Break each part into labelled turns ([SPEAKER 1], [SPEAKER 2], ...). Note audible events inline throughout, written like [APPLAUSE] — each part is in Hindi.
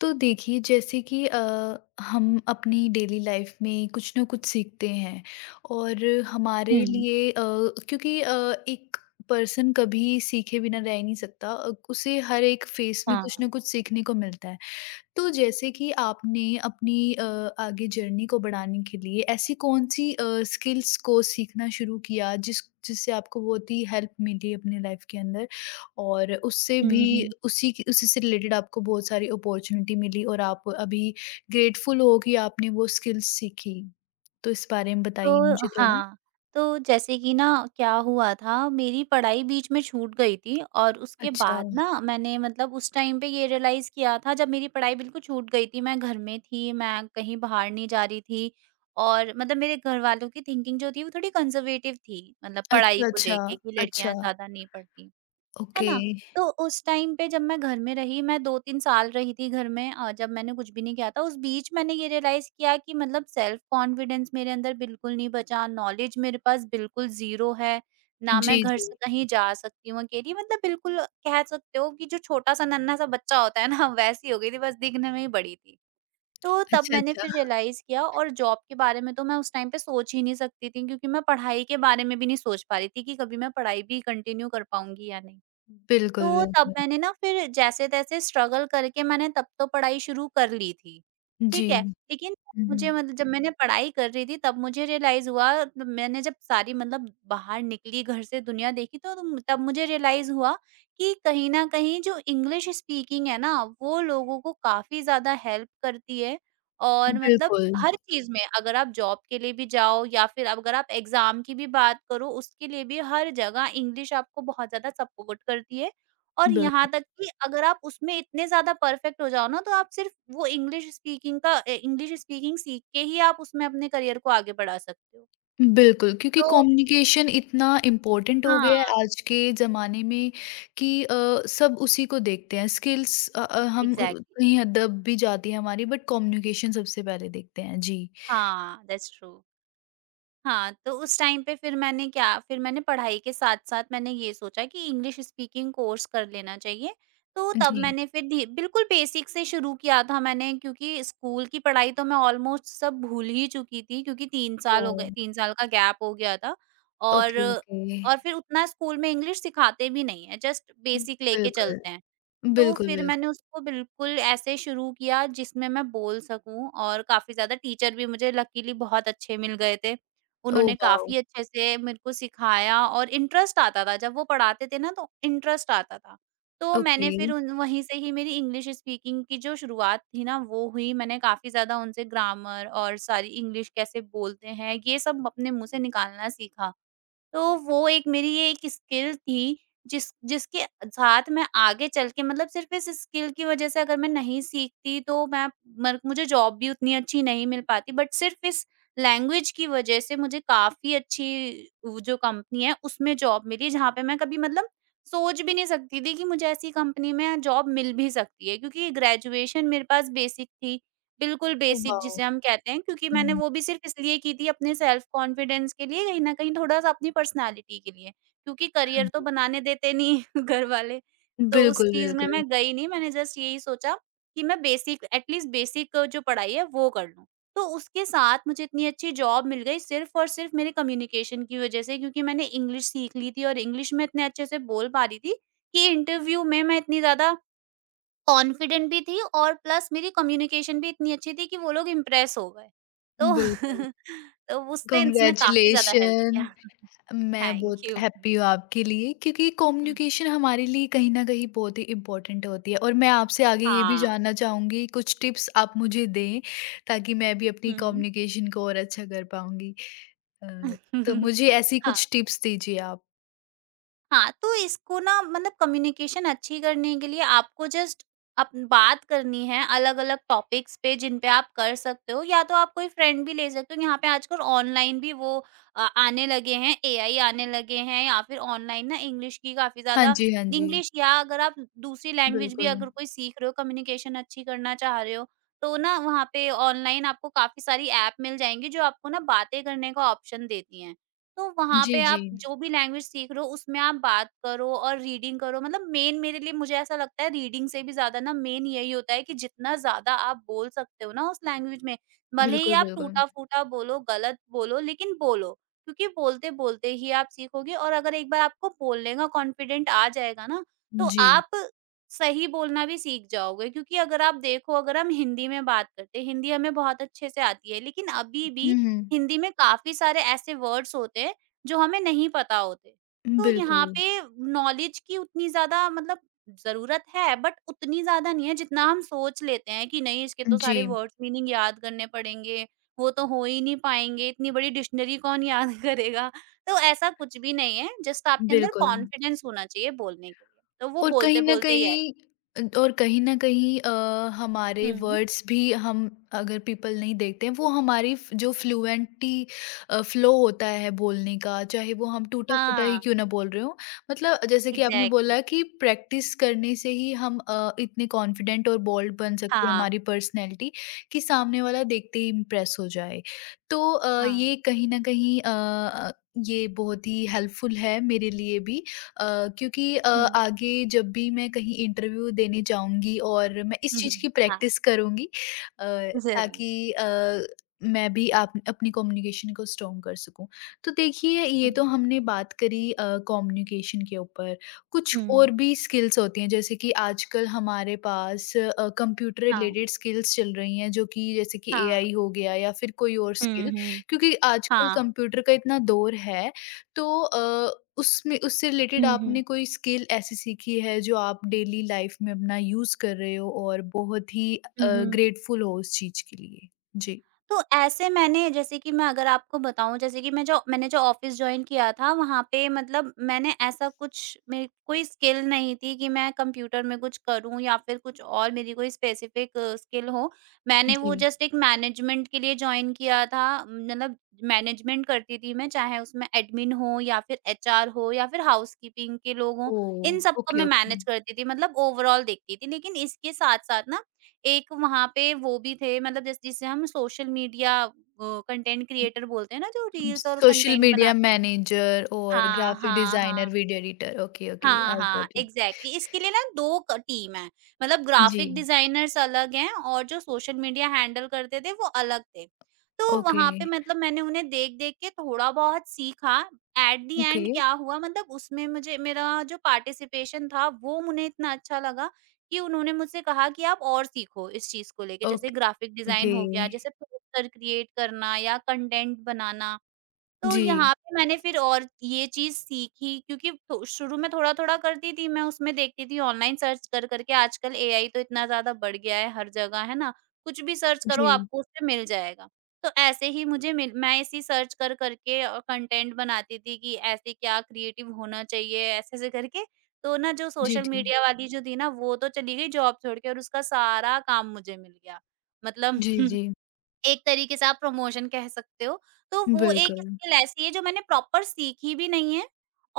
[SPEAKER 1] तो देखिए जैसे कि हम अपनी डेली लाइफ में कुछ ना कुछ सीखते हैं और हमारे
[SPEAKER 2] हुँ,
[SPEAKER 1] लिए क्योंकि एक पर्सन कभी सीखे बिना रह नहीं सकता, उसे हर एक फेस में कुछ
[SPEAKER 2] हाँ।
[SPEAKER 1] ना कुछ सीखने को मिलता है। तो जैसे कि आपने अपनी आगे जर्नी को बढ़ाने के लिए ऐसी कौन-सी स्किल्स को सीखना शुरू किया जिससे आपको बहुत ही हेल्प मिली अपनी लाइफ के अंदर और उससे भी
[SPEAKER 2] हुँ, हुँ।
[SPEAKER 1] उसी से रिलेटेड आपको बहुत सारी अपॉर्च्युनिटी मिली और आप अभी ग्रेटफुल हो कि आपने वो स्किल्स सीखी? तो इस बारे में बताइए
[SPEAKER 2] तो
[SPEAKER 1] मुझे थोड़ा।
[SPEAKER 2] हाँ, तो जैसे कि ना क्या हुआ था, मेरी पढ़ाई बीच में छूट गई थी और उसके
[SPEAKER 1] अच्छा।
[SPEAKER 2] बाद ना मैंने मतलब उस टाइम पे ये रियलाइज़ किया था जब मेरी पढ़ाई बिल्कुल छूट गई थी, मैं घर में थी, मैं कहीं बाहर नहीं जा रही थी और मतलब मेरे घरवालों की थिंकिंग जो थी वो थोड़ी कंज़र्वेटिव थी, मतलब
[SPEAKER 1] अच्छा,
[SPEAKER 2] पढ़ाई को लेके कि
[SPEAKER 1] अच्छा,
[SPEAKER 2] लड़कियाँ
[SPEAKER 1] अच्छा।
[SPEAKER 2] ज़्यादा नहीं पढ़ती। है
[SPEAKER 1] ओके।
[SPEAKER 2] ना? तो उस टाइम पे जब मैं घर में रही, मैं 2-3 साल रही थी घर में, जब मैंने कुछ भी नहीं किया था। उस बीच मैंने ये रियलाइज़ किया कि मतलब सेल्फ कॉन्फिडेंस मेरे अंदर बिल्कुल नहीं बचा, नॉलेज मेरे पास बिल्कुल ज़ीरो है, ना मैं
[SPEAKER 1] जी,
[SPEAKER 2] घर
[SPEAKER 1] जी।
[SPEAKER 2] से कहीं जा सकती हूँ अकेली। मतलब बिल्कुल कह सकते हो कि जो छोटा-सा नन्हा-सा बच्चा होता है ना, [LAUGHS] वैसी हो गई थी, बस दिखने में ही बड़ी थी। तो तब
[SPEAKER 1] अच्छा,
[SPEAKER 2] मैंने फिर
[SPEAKER 1] अच्छा।
[SPEAKER 2] रियलाइज़ किया और जॉब के बारे में तो मैं उस टाइम पे सोच ही नहीं सकती थी क्योंकि मैं पढ़ाई के बारे में भी नहीं सोच पा रही थी कि कभी मैं पढ़ाई भी कंटिन्यू कर पाऊँगी या नहीं।
[SPEAKER 1] बिल्कुल,
[SPEAKER 2] तो तब
[SPEAKER 1] बिल्कुल।
[SPEAKER 2] मैंने ना फिर जैसे-तैसे स्ट्रगल करके मैंने तब तो पढ़ाई शुरू कर ली थी,
[SPEAKER 1] जी।
[SPEAKER 2] ठीक है। लेकिन
[SPEAKER 1] हुँ,
[SPEAKER 2] मुझे
[SPEAKER 1] हुँ।
[SPEAKER 2] मतलब जब मैंने पढ़ाई कर रही थी तब मुझे रियलाइज़ हुआ, मैंने जब सारी मतलब बाहर निकली घर से दुनिया देखी तो तब मुझे रियलाइज़ हुआ कि कहीं न कहीं जो इंग्लिश स्पीकिंग है ना, वो लोगों को काफ़ी ज़्यादा हेल्प करती है और मतलब
[SPEAKER 1] बिल्कुल,
[SPEAKER 2] हर चीज़ में अगर आप जॉब के लिए भी जाओ या फिर अगर आप एग्ज़ाम की भी बात करो, उसके लिए भी हर जगह इंग्लिश आपको बहुत ज़्यादा सपोर्ट करती है। और यहाँ
[SPEAKER 1] बिल्कुल,
[SPEAKER 2] तक कि अगर आप उसमें इतने ज़्यादा परफेक्ट हो जाओ ना, तो आप सिर्फ़ वो इंग्लिश स्पीकिंग सीख के ही आप उसमें अपने करियर को आगे बढ़ा सकते हो।
[SPEAKER 1] बिल्कुल क्योंकि
[SPEAKER 2] तो
[SPEAKER 1] कम्युनिकेशन इतना इम्पोर्टेंट हो
[SPEAKER 2] हाँ,
[SPEAKER 1] गया है आज के ज़माने में कि सब उसी को देखते हैं। स्किल्स हम,
[SPEAKER 2] एग्ज़ैक्टली।
[SPEAKER 1] कहीं ह दब भी जाती है हमारी, बट कम्युनिकेशन सबसे पहले देखते हैं। जी,
[SPEAKER 2] हाँ, दैट्स ट्रू। हाँ, तो उस टाइम पे फिर मैंने क्या फिर मैंने पढ़ाई के साथ-साथ मैंने ये सोचा कि इंग्लिश स्पीकिंग कोर्स कर लेना चाहिए। तो तब
[SPEAKER 1] जी।
[SPEAKER 2] मैंने फिर धी बिल्कुल बेसिक से शुरू किया था मैंने, क्योंकि स्कूल की पढ़ाई तो मैं ऑलमोस्ट सब भूल ही चुकी थी क्योंकि 3 साल हो
[SPEAKER 1] ओह!
[SPEAKER 2] गए, 3 साल का गैप हो गया था और
[SPEAKER 1] ओके, ओके।
[SPEAKER 2] फिर उतना स्कूल में इंग्लिश सिखाते भी नहीं है, जस्ट बेसिक लेके
[SPEAKER 1] बिल्कुल,
[SPEAKER 2] चलते हैं। तो
[SPEAKER 1] बिल्कुल,
[SPEAKER 2] फिर
[SPEAKER 1] बिल्कुल।
[SPEAKER 2] मैंने उसको बिल्कुल ऐसे शुरू किया जिसमें मैं बोल सकूँ और काफ़ी ज़्यादा टीचर भी मुझे लकीली बहुत अच्छे मिल गए थे।
[SPEAKER 1] ओह
[SPEAKER 2] उन्होंने
[SPEAKER 1] वाओ!
[SPEAKER 2] काफ़ी अच्छे से मेरे को सिखाया और इंटरेस्ट आता था, जब वो पढ़ाते थे ना तो इंटरेस्ट आता था। तो मैंने
[SPEAKER 1] ओके,
[SPEAKER 2] फिर उन वहीं से ही मेरी इंग्लिश स्पीकिंग की जो शुरुआत थी ना वो हुई। मैंने काफ़ी ज़्यादा उनसे ग्रामर और सारी इंग्लिश कैसे बोलते हैं, ये सब अपने मुँह से निकालना सीखा। तो वो एक मेरी ये एक स्किल थी जिसके साथ मैं आगे चल के मतलब सिर्फ़ इस स्किल की वज़ह से, अगर मैं नहीं सीखती तो मैं मर मुझे जॉब भी उतनी अच्छी नहीं मिल पाती, बट सिर्फ़ इस लैंग्वेज की वज़ह से मुझे काफ़ी अच्छी वो जो कंपनी है उसमें जॉब मिली, जहाँ पे मैं कभी मतलब सोच भी नहीं सकती थी कि मुझे ऐसी कंपनी में जॉब मिल भी सकती है, क्योंकि ग्रेजुएशन मेरे पास बेसिक थी। बिल्कुल
[SPEAKER 1] ओह
[SPEAKER 2] बेसिक
[SPEAKER 1] वाओ!
[SPEAKER 2] जिसे हम कहते हैं, क्योंकि मैंने
[SPEAKER 1] हुँ,
[SPEAKER 2] वो भी सिर्फ़ इसलिए की थी अपने सेल्फ़ कॉन्फिडेंस के लिए, कहीं न कहीं थोड़ा-सा अपनी पर्सनैलिटी के लिए, क्योंकि
[SPEAKER 1] हाँ
[SPEAKER 2] करियर तो
[SPEAKER 1] जी।
[SPEAKER 2] बनाने देते नहीं [LAUGHS] घर वाले। तो उस
[SPEAKER 1] बिल्कुल,
[SPEAKER 2] चीज़ में
[SPEAKER 1] बिल्कुल,
[SPEAKER 2] मैं गई नहीं, मैंने जस्ट यही सोचा कि मैं बेसिक एटलीस्ट बेसिक जो पढ़ाई है वो कर लूँ। तो उसके साथ मुझे इतनी अच्छी जॉब मिल गई सिर्फ़ और सिर्फ़ मेरे कम्युनिकेशन की वज़ह से, क्योंकि मैंने इंग्लिश सीख ली थी और इंग्लिश में इतने अच्छे से बोल पा रही थी कि इंटरव्यू में मैं इतनी ज़्यादा कॉन्फिडेंट भी थी और प्लस मेरी कम्युनिकेशन भी इतनी अच्छी थी कि वो लोग इम्प्रेस हो गए। तो
[SPEAKER 1] बिल्कुल।
[SPEAKER 2] [LAUGHS] तो उससे इसने काफ़ी ज़्यादा हेल्प
[SPEAKER 1] कांग्रेचुलेशन।
[SPEAKER 2] किया। [LAUGHS]
[SPEAKER 1] मैं
[SPEAKER 2] थैंक
[SPEAKER 1] बहुत
[SPEAKER 2] यू।
[SPEAKER 1] हैप्पी हूँ आपके लिए क्योंकि
[SPEAKER 2] हुँ, हुँ।
[SPEAKER 1] कम्युनिकेशन हमारे लिए कहीं ना कहीं बहुत ही इम्पोर्टेंट होती है और मैं आपसे आगे ये भी
[SPEAKER 2] हाँ।
[SPEAKER 1] जानना चाहूँगी, कुछ टिप्स आप मुझे दें ताकि मैं भी अपनी
[SPEAKER 2] हुँ, हुँ।
[SPEAKER 1] कम्युनिकेशन को और अच्छा कर पाऊँगी। अ, तो
[SPEAKER 2] [LAUGHS]
[SPEAKER 1] मुझे ऐसी
[SPEAKER 2] हाँ।
[SPEAKER 1] कुछ टिप्स दीजिए आप।
[SPEAKER 2] हाँ, तो इसको ना मतलब कम्युनिकेशन अच्छी करने के लिए आपको जस्ट अप बात करनी है अलग-अलग टॉपिक्स पे, जिन पे आप कर सकते हो या तो आप कोई फ्रेंड भी ले सकते हो। यहाँ पे आजकल ऑनलाइन भी वो आने लगे हैं, एआई आने लगे हैं या फिर ऑनलाइन ना इंग्लिश की काफ़ी
[SPEAKER 1] हाँ
[SPEAKER 2] ज़्यादा
[SPEAKER 1] जी, हाँ जी।
[SPEAKER 2] इंग्लिश या अगर आप दूसरी लैंग्वेज भी
[SPEAKER 1] बिल्कुल।
[SPEAKER 2] अगर कोई सीख रहे हो, कम्युनिकेशन अच्छी करना चाह रहे हो, तो ना वहाँ पे ऑनलाइन आपको काफ़ी सारी ऐप मिल जाएँगी जो आपको ना बातें करने का ऑप्शन देती हैं। तो वहाँ
[SPEAKER 1] जी,
[SPEAKER 2] पे
[SPEAKER 1] जी।
[SPEAKER 2] आप जो भी लैंग्वेज सीख रहे हो उसमें आप बात करो और रीडिंग करो, मतलब मेन मेरे लिए, मुझे ऐसा लगता है रीडिंग से भी ज़्यादा ना मेन यही होता है कि जितना ज़्यादा आप बोल सकते हो ना उस लैंग्वेज में, भले ही
[SPEAKER 1] बिल्कुल,
[SPEAKER 2] आप
[SPEAKER 1] बिल्कुल।
[SPEAKER 2] टूटा-फूटा बोलो, गलत बोलो लेकिन बोलो। क्योंकि बोलते-बोलते ही आप सीखोगे और अगर एक बार आपको बोलने का कॉन्फिडेंट आ जाएगा ना, तो
[SPEAKER 1] जी।
[SPEAKER 2] आप सही बोलना भी सीख जाओगे, क्योंकि अगर आप देखो अगर हम हिंदी में बात करते हैं, हिंदी हमें बहुत अच्छे से आती है लेकिन अभी भी
[SPEAKER 1] हम्म।
[SPEAKER 2] हिंदी में काफ़ी सारे ऐसे वर्ड्स होते हैं, जो हमें नहीं पता होते। तो यहाँ
[SPEAKER 1] बिल्कुल।
[SPEAKER 2] पे नॉलेज की उतनी ज़्यादा मतलब ज़रूरत है, बट उतनी ज़्यादा नहीं है जितना हम सोच लेते हैं कि नहीं, इसके तो सारे
[SPEAKER 1] जी।
[SPEAKER 2] वर्ड्स मीनिंग याद करने पड़ेंगे, वो तो हो ही नहीं पाएँगे, इतनी बड़ी डिक्शनरी कौन याद [LAUGHS] करेगा। तो ऐसा कुछ भी नहीं है, जस्ट आपके अंदर
[SPEAKER 1] बिल्कुल।
[SPEAKER 2] कॉन्फिडेंस होना चाहिए बोलने के लिए, तो वो
[SPEAKER 1] और कहीं न
[SPEAKER 2] बोलते-बोलते ही आएगा।
[SPEAKER 1] कहीं अ, और कहीं न कहीं अ, हमारे
[SPEAKER 2] हुँ।
[SPEAKER 1] वर्ड्स भी, हम अगर पीपल नहीं देखते हैं, वो हमारी फ जो फ्लुएंटी, फ्लो होता है बोलने का, चाहे वो हम टूटा-फूटा ही
[SPEAKER 2] हाँ,
[SPEAKER 1] क्यों ना बोल रहे हों। मतलब जैसे कि आपने
[SPEAKER 2] एग्ज़ैक्टली।
[SPEAKER 1] बोला कि प्रैक्टिस करने से ही हम इतने कॉन्फिडेंट और बोल्ड बन सकते हैं,
[SPEAKER 2] हाँ,
[SPEAKER 1] हमारी पर्सनैलिटी कि सामने वाला देखते ही इम्प्रेस हो जाए। तो अ,
[SPEAKER 2] हाँ।
[SPEAKER 1] ये कहीं न कहीं अ अ, ये बहुत ही हेल्पफुल है मेरे लिए भी, क्योंकि
[SPEAKER 2] हुँ।
[SPEAKER 1] आगे जब भी मैं कहीं इंटरव्यू देने जाऊँगी और मैं इस चीज़ की
[SPEAKER 2] [LAUGHS] हाँ,
[SPEAKER 1] प्रैक्टिस करूँगी, अ,
[SPEAKER 2] ज़रूर।
[SPEAKER 1] ताकि मैं भी आप अपनी कम्युनिकेशन को स्ट्रॉन्ग कर सकूँ। तो देखिए,
[SPEAKER 2] हुँ।
[SPEAKER 1] ये तो हमने बात करी कम्युनिकेशन के ऊपर, कुछ
[SPEAKER 2] हुँ।
[SPEAKER 1] और भी स्किल्स होती हैं जैसे कि आजकल हमारे पास कंप्यूटर
[SPEAKER 2] हाँ,
[SPEAKER 1] रिलेटेड स्किल्स चल रही हैं जो कि जैसे कि
[SPEAKER 2] हाँ।
[SPEAKER 1] एआई हो गया या फिर कोई और
[SPEAKER 2] हुँ,
[SPEAKER 1] स्किल,
[SPEAKER 2] हुँ।
[SPEAKER 1] क्योंकि आजकल
[SPEAKER 2] हाँ।
[SPEAKER 1] कंप्यूटर का इतना दौर है। तो अ, उसमें उससे रिलेटेड
[SPEAKER 2] हुँ, हुँ।
[SPEAKER 1] आपने कोई स्किल ऐसी सीखी है जो आप डेली लाइफ में अपना यूज़ कर रहे हो और बहुत ही
[SPEAKER 2] हुँ, हुँ।
[SPEAKER 1] ग्रेटफुल हो उस चीज़ के लिए? जी।
[SPEAKER 2] तो ऐसे मैंने, जैसे कि मैं अगर आपको बताऊँ, जैसे कि मैं जो मैंने जो ऑफ़िस जॉइन किया था वहाँ पे मतलब मैंने ऐसा कुछ, मेरी कोई स्किल नहीं थी कि मैं कंप्यूटर में कुछ करूँ या फिर कुछ और मेरी कोई स्पेसिफ़िक स्किल हो। मैंने
[SPEAKER 1] जी।
[SPEAKER 2] वो जस्ट एक मैनेजमेंट के लिए जॉइन किया था, मतलब मैनेजमेंट करती थी मैं, चाहे उसमें एडमिन हो या फिर एचआर हो या फिर हाउसकीपिंग के लोग हों,
[SPEAKER 1] ओह!
[SPEAKER 2] इन सबको
[SPEAKER 1] ओके,
[SPEAKER 2] मैं
[SPEAKER 1] ओके।
[SPEAKER 2] मैनेज करती थी, मतलब ओवरऑल देखती थी। लेकिन इसके साथ-साथ ना एक वहाँ पे वो भी थे, मतलब जैसे जिसे हम सोशल मीडिया कंटेंट क्रिएटर
[SPEAKER 1] [LAUGHS]
[SPEAKER 2] बोलते हैं ना, जो रील्स और
[SPEAKER 1] सोशल
[SPEAKER 2] कंटेंट
[SPEAKER 1] मीडिया
[SPEAKER 2] बनाते हैं।
[SPEAKER 1] मैनेजर और
[SPEAKER 2] हाँ,
[SPEAKER 1] ग्राफिक
[SPEAKER 2] हाँ, हाँ।
[SPEAKER 1] Designer, video editor. Okay, okay,
[SPEAKER 2] हाँ,
[SPEAKER 1] आई
[SPEAKER 2] हाँ,
[SPEAKER 1] गॉट इट।
[SPEAKER 2] एग्ज़ैक्टली, इसके लिए ना 2 क टीम है, मतलब
[SPEAKER 1] जी।
[SPEAKER 2] ग्राफ़िक डिज़ाइनर्स अलग हैं और जो सोशल मीडिया हैंडल करते थे वो अलग थे। तो
[SPEAKER 1] ओके,
[SPEAKER 2] वहाँ पे मतलब मैंने उन्हें देख-देख के थोड़ा-बहुत सीखा, एट द
[SPEAKER 1] ओके,
[SPEAKER 2] एंड क्या हुआ मतलब उसमें मुझे, मेरा जो पार्टिसिपेशन था वो उन्हें इतना अच्छा लगा कि उन्होंने मुझसे कहा कि आप और सीखो इस चीज़ को लेके,
[SPEAKER 1] ओक
[SPEAKER 2] जैसे ग्राफ़िक डिज़ाइन
[SPEAKER 1] ओके।
[SPEAKER 2] हो गया, जैसे पोस्टर क्रिएट करना या कंटेंट बनाना। तो
[SPEAKER 1] जी,
[SPEAKER 2] यहाँ पे मैंने फिर और ये चीज़ सीखी, क्योंकि थो शुरू में थोड़ा-थोड़ा करती थी मैं, उसमें देखती थी ऑनलाइन सर्च कर कर के, आजकल एआई तो इतना ज़्यादा बढ़ गया है हर जगह, है ना? कुछ भी सर्च करो
[SPEAKER 1] जी,
[SPEAKER 2] आपको उसमें मिल जाएगा। तो ऐसे ही मुझे मिल मैं ऐसी सर्च कर कर के कंटेंट बनाती थी कि ऐसे क्या क्रिएटिव होना चाहिए ऐसे-ऐसे करके। तो ना जो
[SPEAKER 1] जी,
[SPEAKER 2] सोशल
[SPEAKER 1] जी।
[SPEAKER 2] मीडिया वाली जो थी ना वो तो चली गई जॉब छोड़ के, और उसका सारा काम मुझे मिल गया। मतलब
[SPEAKER 1] जी, जी।
[SPEAKER 2] [LAUGHS] एक तरीके से आप प्रमोशन कह सकते हो। तो वो एक
[SPEAKER 1] बिल्कुल।
[SPEAKER 2] स्किल ऐसी है जो मैंने प्रॉपर सीखी भी नहीं है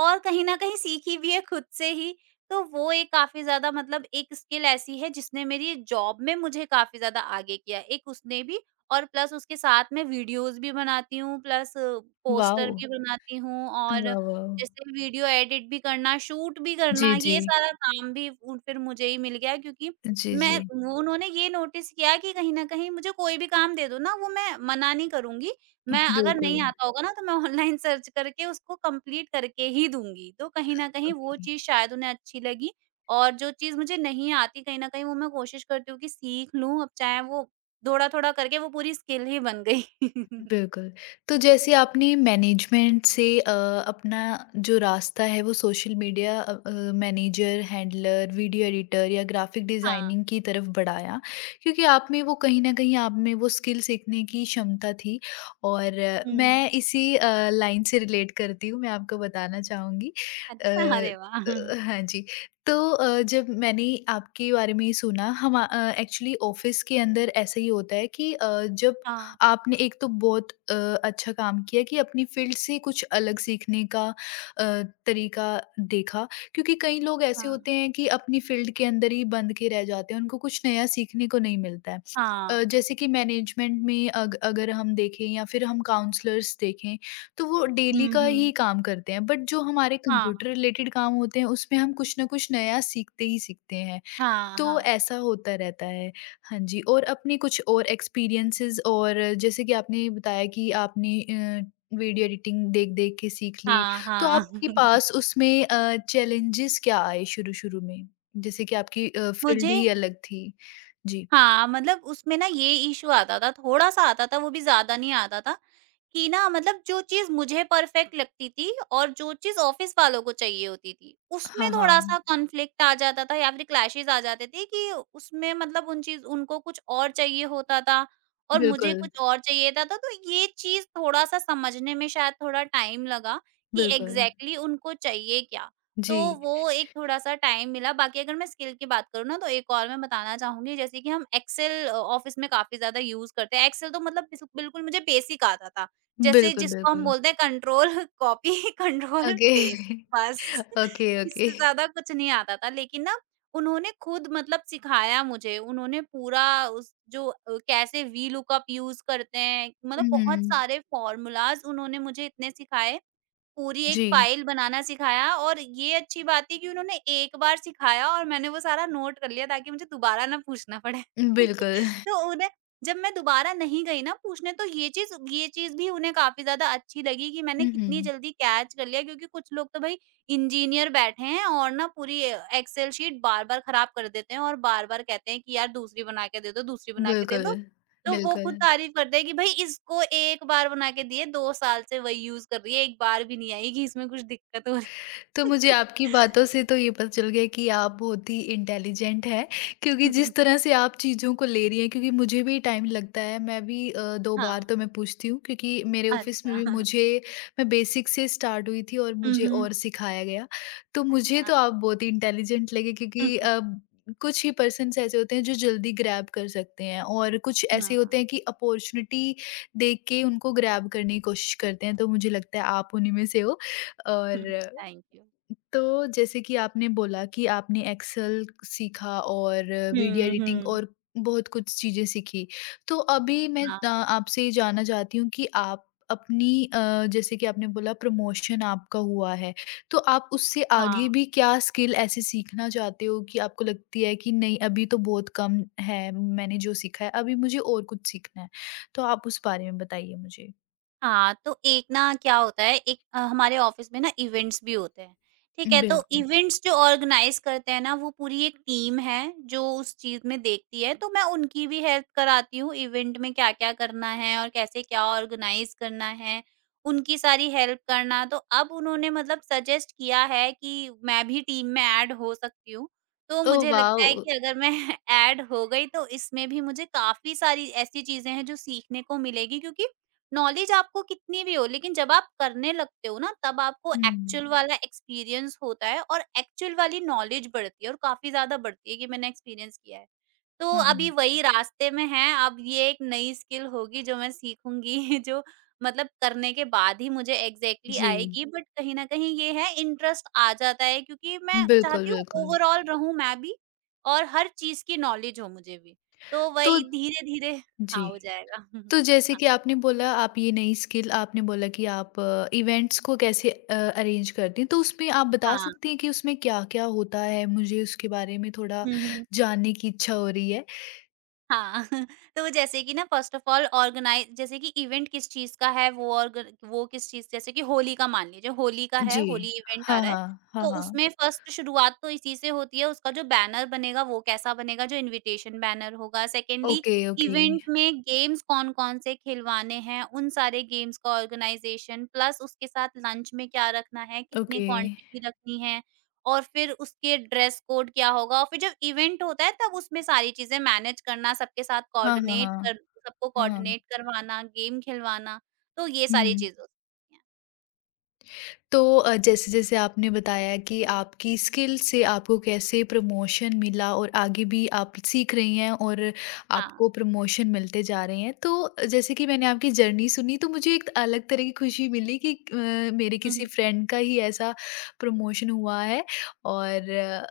[SPEAKER 2] और कहीं न कहीं सीखी भी है खुद से ही। तो वो एक काफ़ी ज़्यादा, मतलब एक स्किल ऐसी है जिसने मेरी जॉब में मुझे काफ़ी ज़्यादा आगे किया। एक उसने भी, और प्लस उसके साथ मैं वीडियोज़ भी बनाती हूँ, प्लस पोस्टर
[SPEAKER 1] वॉव!
[SPEAKER 2] भी बनाती हूँ और
[SPEAKER 1] वाह, वाह!
[SPEAKER 2] जैसे वीडियो एडिट भी करना, शूट भी करना,
[SPEAKER 1] जी, जी।
[SPEAKER 2] ये सारा काम भी उ फिर मुझे ही मिल गया, क्योंकि
[SPEAKER 1] जी,
[SPEAKER 2] मैं
[SPEAKER 1] जी।
[SPEAKER 2] वो उन्होंने ये नोटिस किया कि कहीं न कहीं मुझे कोई भी काम दे दो ना, वो मैं मना नहीं करूँगी। मैं अगर
[SPEAKER 1] बिल्कुल।
[SPEAKER 2] नहीं आता होगा ना, तो मैं ऑनलाइन सर्च करके उसको कंप्लीट करके ही दूँगी। तो कहीं न कहीं वो चीज़ शायद उन्हें अच्छी लगी, और जो चीज़ मुझे नहीं आती कहीं न कहीं वो मैं कोशिश करती हूँ कि सीख लूँ, अब चाहे वो थोड़ा-थोड़ा करके वो पूरी स्किल ही बन गई। [LAUGHS]
[SPEAKER 1] बिल्कुल। तो जैसे आपने मैनेजमेंट से अपना जो रास्ता है वो social media manager, handler, video editor या ग्राफिक
[SPEAKER 2] हाँ।
[SPEAKER 1] डिज़ाइनिंग की तरफ बढ़ाया क्योंकि आप में वो कहीं न कहीं आप में वो स्किल सीखने की क्षमता थी और,
[SPEAKER 2] हुँ।
[SPEAKER 1] मैं इसी लाइन से रिलेट करती हूँ, मैं आपको बताना चाहूँगी।
[SPEAKER 2] अच्छा,
[SPEAKER 1] अ,
[SPEAKER 2] अरे वाह!
[SPEAKER 1] त हाँ जी। तो जब मैंने आपके बारे में सुना, एक्चुअली ऑफ़िस के अंदर ऐसा ही होता है कि जब
[SPEAKER 2] हाँ,
[SPEAKER 1] आपने एक तो बहुत अच्छा काम किया कि अपनी फ़ील्ड से कुछ अलग सीखने का तरीका देखा, क्योंकि कई लोग ऐसे
[SPEAKER 2] हाँ,
[SPEAKER 1] होते हैं कि अपनी फ़ील्ड के अंदर ही बंद के रह जाते हैं, उनको कुछ नया सीखने को नहीं मिलता है।
[SPEAKER 2] हाँ।
[SPEAKER 1] जैसे कि मैनेजमेंट में अग अगर हम देखें या फिर हम काउंसलर्स देखें, तो वो डेली
[SPEAKER 2] हुँ,
[SPEAKER 1] का ही
[SPEAKER 2] हुँ।
[SPEAKER 1] काम करते हैं, बट जो हमारे कंप्यूटर
[SPEAKER 2] हाँ,
[SPEAKER 1] रिलेटेड काम होते हैं उसमें हम कुछ न कुछ नया सीखते ही सीखते हैं।
[SPEAKER 2] हाँ,
[SPEAKER 1] तो
[SPEAKER 2] हाँ।
[SPEAKER 1] ऐसा होता रहता है। हाँ जी, और अपने कुछ और एक्सपीरियंसेस, और जैसे कि आपने बताया कि आपने वीडियो एडिटिंग देख-देख के सीख ली,
[SPEAKER 2] हाँ,
[SPEAKER 1] तो
[SPEAKER 2] हाँ।
[SPEAKER 1] आपके
[SPEAKER 2] [LAUGHS]
[SPEAKER 1] पास उसमें चैलेंजेस क्या आए शुरू-शुरू में? जैसे कि आपकी फील्ड
[SPEAKER 2] मुझे
[SPEAKER 1] ही अलग थी। जी।
[SPEAKER 2] हाँ, मतलब उसमें ना ये इश्यू आता था, थोड़ा-सा आता था, वो भी ज़्यादा नहीं आता था। कि ना मतलब जो चीज़ मुझे परफेक्ट लगती थी और जो चीज़ ऑफ़िस वालों को चाहिए होती थी, उसमें
[SPEAKER 1] हाँ, हाँ।
[SPEAKER 2] थोड़ा-सा कॉन्फ्लिक्ट आ जाता था या फिर क्लैशेज़ आ जाते थे कि उसमें मतलब उन चीज़ उनको कुछ और चाहिए होता था और मुझे
[SPEAKER 1] बिल्कुल,
[SPEAKER 2] कुछ और चाहिए होता था। तो ये चीज़ थोड़ा-सा समझने में शायद थोड़ा टाइम लगा कि
[SPEAKER 1] बिल्कुल।
[SPEAKER 2] एग्ज़ैक्टली उनको चाहिए क्या? तो
[SPEAKER 1] जी।
[SPEAKER 2] वो एक थोड़ा-सा टाइम मिला। बाकी अगर मैं स्किल की बात करूँ ना तो एक और मैं बताना चाहूँगी, जैसे कि हम एक्सेल ऑफ़िस में काफ़ी ज़्यादा यूज़ करते हैं। एक्सेल तो मतलब बिस बिल्कुल मुझे बेसिक आता था। जैसे
[SPEAKER 1] बिल्कुल,
[SPEAKER 2] जिसको हम
[SPEAKER 1] बिल्कुल।
[SPEAKER 2] बोलते हैं control [LAUGHS] copy control
[SPEAKER 1] okay.
[SPEAKER 2] Paste, बस
[SPEAKER 1] [LAUGHS] ओके, ओके।
[SPEAKER 2] इससे ज़्यादा कुछ नहीं आता था, लेकिन ना उन्होंने खुद मतलब सिखाया मुझे, उन्होंने पूरा उस जो कैसे वी लुकअप यूज़ करते हैं, मतलब
[SPEAKER 1] हुँ,
[SPEAKER 2] बहुत
[SPEAKER 1] हुँ।
[SPEAKER 2] सारे फ़ॉर्मूलाज़ उन्होंने मुझे इतने सिखाए, पूरी एक
[SPEAKER 1] जी।
[SPEAKER 2] फ़ाइल बनाना सिखाया। और ये अच्छी बात थी कि उन्होंने एक बार सिखाया और मैंने वो सारा नोट कर लिया ताकि मुझे दोबारा ना पूछना पड़े।
[SPEAKER 1] बिल्कुल।
[SPEAKER 2] [LAUGHS] तो उन्हें जब मैं दोबारा नहीं गई ना पूछने, तो ये चीज़ भी उन्हें काफ़ी ज़्यादा अच्छी लगी कि मैंने
[SPEAKER 1] हुँ,
[SPEAKER 2] कितनी
[SPEAKER 1] हुँ।
[SPEAKER 2] जल्दी कैच कर लिया, क्योंकि कुछ लोग तो भई इंजीनियर बैठे हैं और ना पूरी एक्सेल शीट बार-बार खराब कर देते हैं और बार-बार कहते हैं कि यार दूसरी बना के दे दो, दूसरी बना के दे
[SPEAKER 1] बिल्कुल,
[SPEAKER 2] दो। तो वो खुद
[SPEAKER 1] बिल्कुल।
[SPEAKER 2] तारीफ करते हैं कि भाई इसको एक बार बना के दिए 2 साल से वही यूज़ कर रही है, एक बार भी नहीं आई कि इसमें कुछ दिक्कत हो रही
[SPEAKER 1] तो मुझे आपकी बातों से तो ये पता चल गया कि आप बहुत ही इंटेलिजेंट हैं, क्योंकि
[SPEAKER 2] है।
[SPEAKER 1] जिस
[SPEAKER 2] [LAUGHS]
[SPEAKER 1] तरह से आप चीज़ों को ले रही हैं, क्योंकि मुझे भी टाइम लगता है, मैं भी दो बार
[SPEAKER 2] हाँ,
[SPEAKER 1] तो मैं पूछती हूँ क्योंकि मेरे ऑफिस में भी
[SPEAKER 2] अच्छा।
[SPEAKER 1] मुझे, मैं बेसिक से स्टार्ट हुई थी और
[SPEAKER 2] हुँ,
[SPEAKER 1] मुझे
[SPEAKER 2] हुँ।
[SPEAKER 1] और सिखाया गया। तो मुझे
[SPEAKER 2] अच्छा।
[SPEAKER 1] तो आप बहुत ही इंटेलिजेंट लगे क्योंकि
[SPEAKER 2] [LAUGHS]
[SPEAKER 1] कुछ ही पर्सन्स ऐसे होते हैं जो जल्दी ग्रैब कर सकते हैं और कुछ ऐसे
[SPEAKER 2] हाँ।
[SPEAKER 1] होते हैं कि अपॉर्चुनिटी देख के उनको ग्रैब करने की कोशिश करते हैं, तो मुझे लगता है आप उन्हीं में से हो। और
[SPEAKER 2] थैंक यू।
[SPEAKER 1] तो जैसे कि आपने बोला कि आपने एक्सेल सीखा और वीडियो
[SPEAKER 2] हुँ,
[SPEAKER 1] एडिटिंग
[SPEAKER 2] हुँ।
[SPEAKER 1] और बहुत कुछ चीज़ें सीखी। तो अभी मैं
[SPEAKER 2] हाँ,
[SPEAKER 1] आपसे ये जानना चाहती हूँ कि आप अपनी, जैसे कि आपने बोला प्रमोशन आपका हुआ है, तो आप उससे आगे
[SPEAKER 2] हाँ।
[SPEAKER 1] भी क्या स्किल ऐसे सीखना चाहते हो कि आपको लगती है कि नहीं अभी तो बहुत कम है, मैंने जो सीखा है, अभी मुझे और कुछ सीखना है? तो आप उस बारे में बताइए मुझे।
[SPEAKER 2] हाँ, तो एक ना क्या होता है, एक हमारे ऑफिस में ना इवेंट्स भी होते हैं, ठीक है? तो
[SPEAKER 1] बिल्कुल।
[SPEAKER 2] इवेंट्स जो ऑर्गेनाइज़ करते हैं ना, वो पूरी एक टीम है जो उस चीज़ में देखती है, तो मैं उनकी भी हेल्प कराती हूँ, इवेंट में क्या-क्या करना है और कैसे क्या ऑर्गेनाइज़ करना है, उनकी सारी हेल्प करना। तो अब उन्होंने मतलब सजेस्ट किया है कि मैं भी टीम में ऐड हो सकती हूँ, तो
[SPEAKER 1] ओह
[SPEAKER 2] मुझे लगता
[SPEAKER 1] वाओ!
[SPEAKER 2] है कि अगर मैं [LAUGHS] ऐड हो गई तो इसमें भी मुझे काफ़ी सारी ऐसी चीज़ें हैं जो सीखने को मिलेगी, क्योंकि नॉलेज आपको कितनी भी हो, लेकिन जब आप करने लगते हो ना, तब आपको
[SPEAKER 1] हुँ, हुँ।
[SPEAKER 2] एक्चुअल वाला एक्सपीरियंस होता है और एक्चुअल वाली नॉलेज बढ़ती है और काफी ज्यादा बढ़ती है कि मैंने एक्सपीरियंस किया है। तो
[SPEAKER 1] हाँ,
[SPEAKER 2] अभी
[SPEAKER 1] हाँ।
[SPEAKER 2] वही रास्ते में है, अब ये एक नई स्किल होगी जो मैं सीखूंगी, [LAUGHS] जो मतलब करने के बाद ही मुझे एग्जैक्टली
[SPEAKER 1] जी।
[SPEAKER 2] आएगी, बट कहीं ना कहीं ये है, इंटरेस्ट आ जाता है, क्योंकि मैं
[SPEAKER 1] बिल्कुल,
[SPEAKER 2] चाहती हूँ
[SPEAKER 1] बिल्कुल।
[SPEAKER 2] ओवरऑल रहूं मैं भी और हर चीज की नॉलेज हो मुझे भी। तो
[SPEAKER 1] तो
[SPEAKER 2] वही धीरे धीरे हाँ
[SPEAKER 1] जी,
[SPEAKER 2] हो जाएगा। [LAUGHS]
[SPEAKER 1] तो जैसे कि आपने बोला आप ये नई स्किल, आपने बोला कि आप इवेंट्स को कैसे अरेंज करती हैं, तो उसमें आप बता
[SPEAKER 2] हाँ।
[SPEAKER 1] सकती हैं कि उसमें क्या-क्या होता है? मुझे उसके बारे में थोड़ा
[SPEAKER 2] हुँ, हुँ।
[SPEAKER 1] जानने की इच्छा हो रही है।
[SPEAKER 2] हाँ, [LAUGHS] तो जैसे कि ना फर्स्ट ऑफ ऑल ऑर्गनाइज़, जैसे कि इवेंट किस चीज़ का है, वो किस चीज़, जैसे कि होली का मान लीजिए, होली का है,
[SPEAKER 1] जी।
[SPEAKER 2] होली इवेंट आ
[SPEAKER 1] हाँ,
[SPEAKER 2] रहा है,
[SPEAKER 1] हाँ। हाँ,
[SPEAKER 2] तो
[SPEAKER 1] हाँ।
[SPEAKER 2] उसमें फर्स्ट शुरुआत तो इसी से होती है, उसका जो बैनर बनेगा वो कैसा बनेगा, जो इन्विटेशन बैनर होगा। Secondly,
[SPEAKER 1] okay, okay.
[SPEAKER 2] इवेंट में गेम्स कौन-कौन से खिलवाने हैं, उन सारे गेम्स का ऑर्गनाइज़ेशन, प्लस उसके साथ लंच में क्या रखना है, कितनी
[SPEAKER 1] ओके।
[SPEAKER 2] क्वांटिटी रखनी है। और फिर उसके ड्रेस कोड क्या होगा, और फिर जब इवेंट होता है तब उसमें सारी चीज़ें मैनेज करना, सबके साथ
[SPEAKER 1] हाँ, हाँ,
[SPEAKER 2] कोऑर्डिनेट
[SPEAKER 1] हाँ।
[SPEAKER 2] कर सबको
[SPEAKER 1] हाँ, हाँ।
[SPEAKER 2] कोऑर्डिनेट करवाना, गेम खिलवाना, तो ये सारी
[SPEAKER 1] हुँ।
[SPEAKER 2] चीज़ें होती हैं।
[SPEAKER 1] तो जैसे-जैसे आपने बताया कि आपकी स्किल से आपको कैसे प्रमोशन मिला और आगे भी आप सीख रही हैं और
[SPEAKER 2] हाँ।
[SPEAKER 1] आपको प्रमोशन मिलते जा रहे हैं। तो जैसे कि मैंने आपकी जर्नी सुनी तो मुझे एक अलग तरह की खुशी मिली कि मेरे
[SPEAKER 2] हुँ,
[SPEAKER 1] किसी
[SPEAKER 2] हुँ।
[SPEAKER 1] फ्रेंड का ही ऐसा प्रमोशन हुआ है और,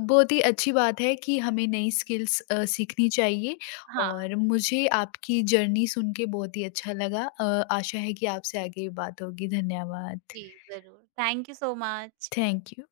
[SPEAKER 1] बहुत ही अच्छी बात है कि हमें नई स्किल्स सीखनी चाहिए
[SPEAKER 2] हाँ,
[SPEAKER 1] और मुझे आपकी जर्नी सुन के बहुत ही अच्छा लगा। आशा है कि आपसे आगे बात होगी। धन्यवाद।
[SPEAKER 2] जी, ज़रूर। Thank you so much.
[SPEAKER 1] Thank you.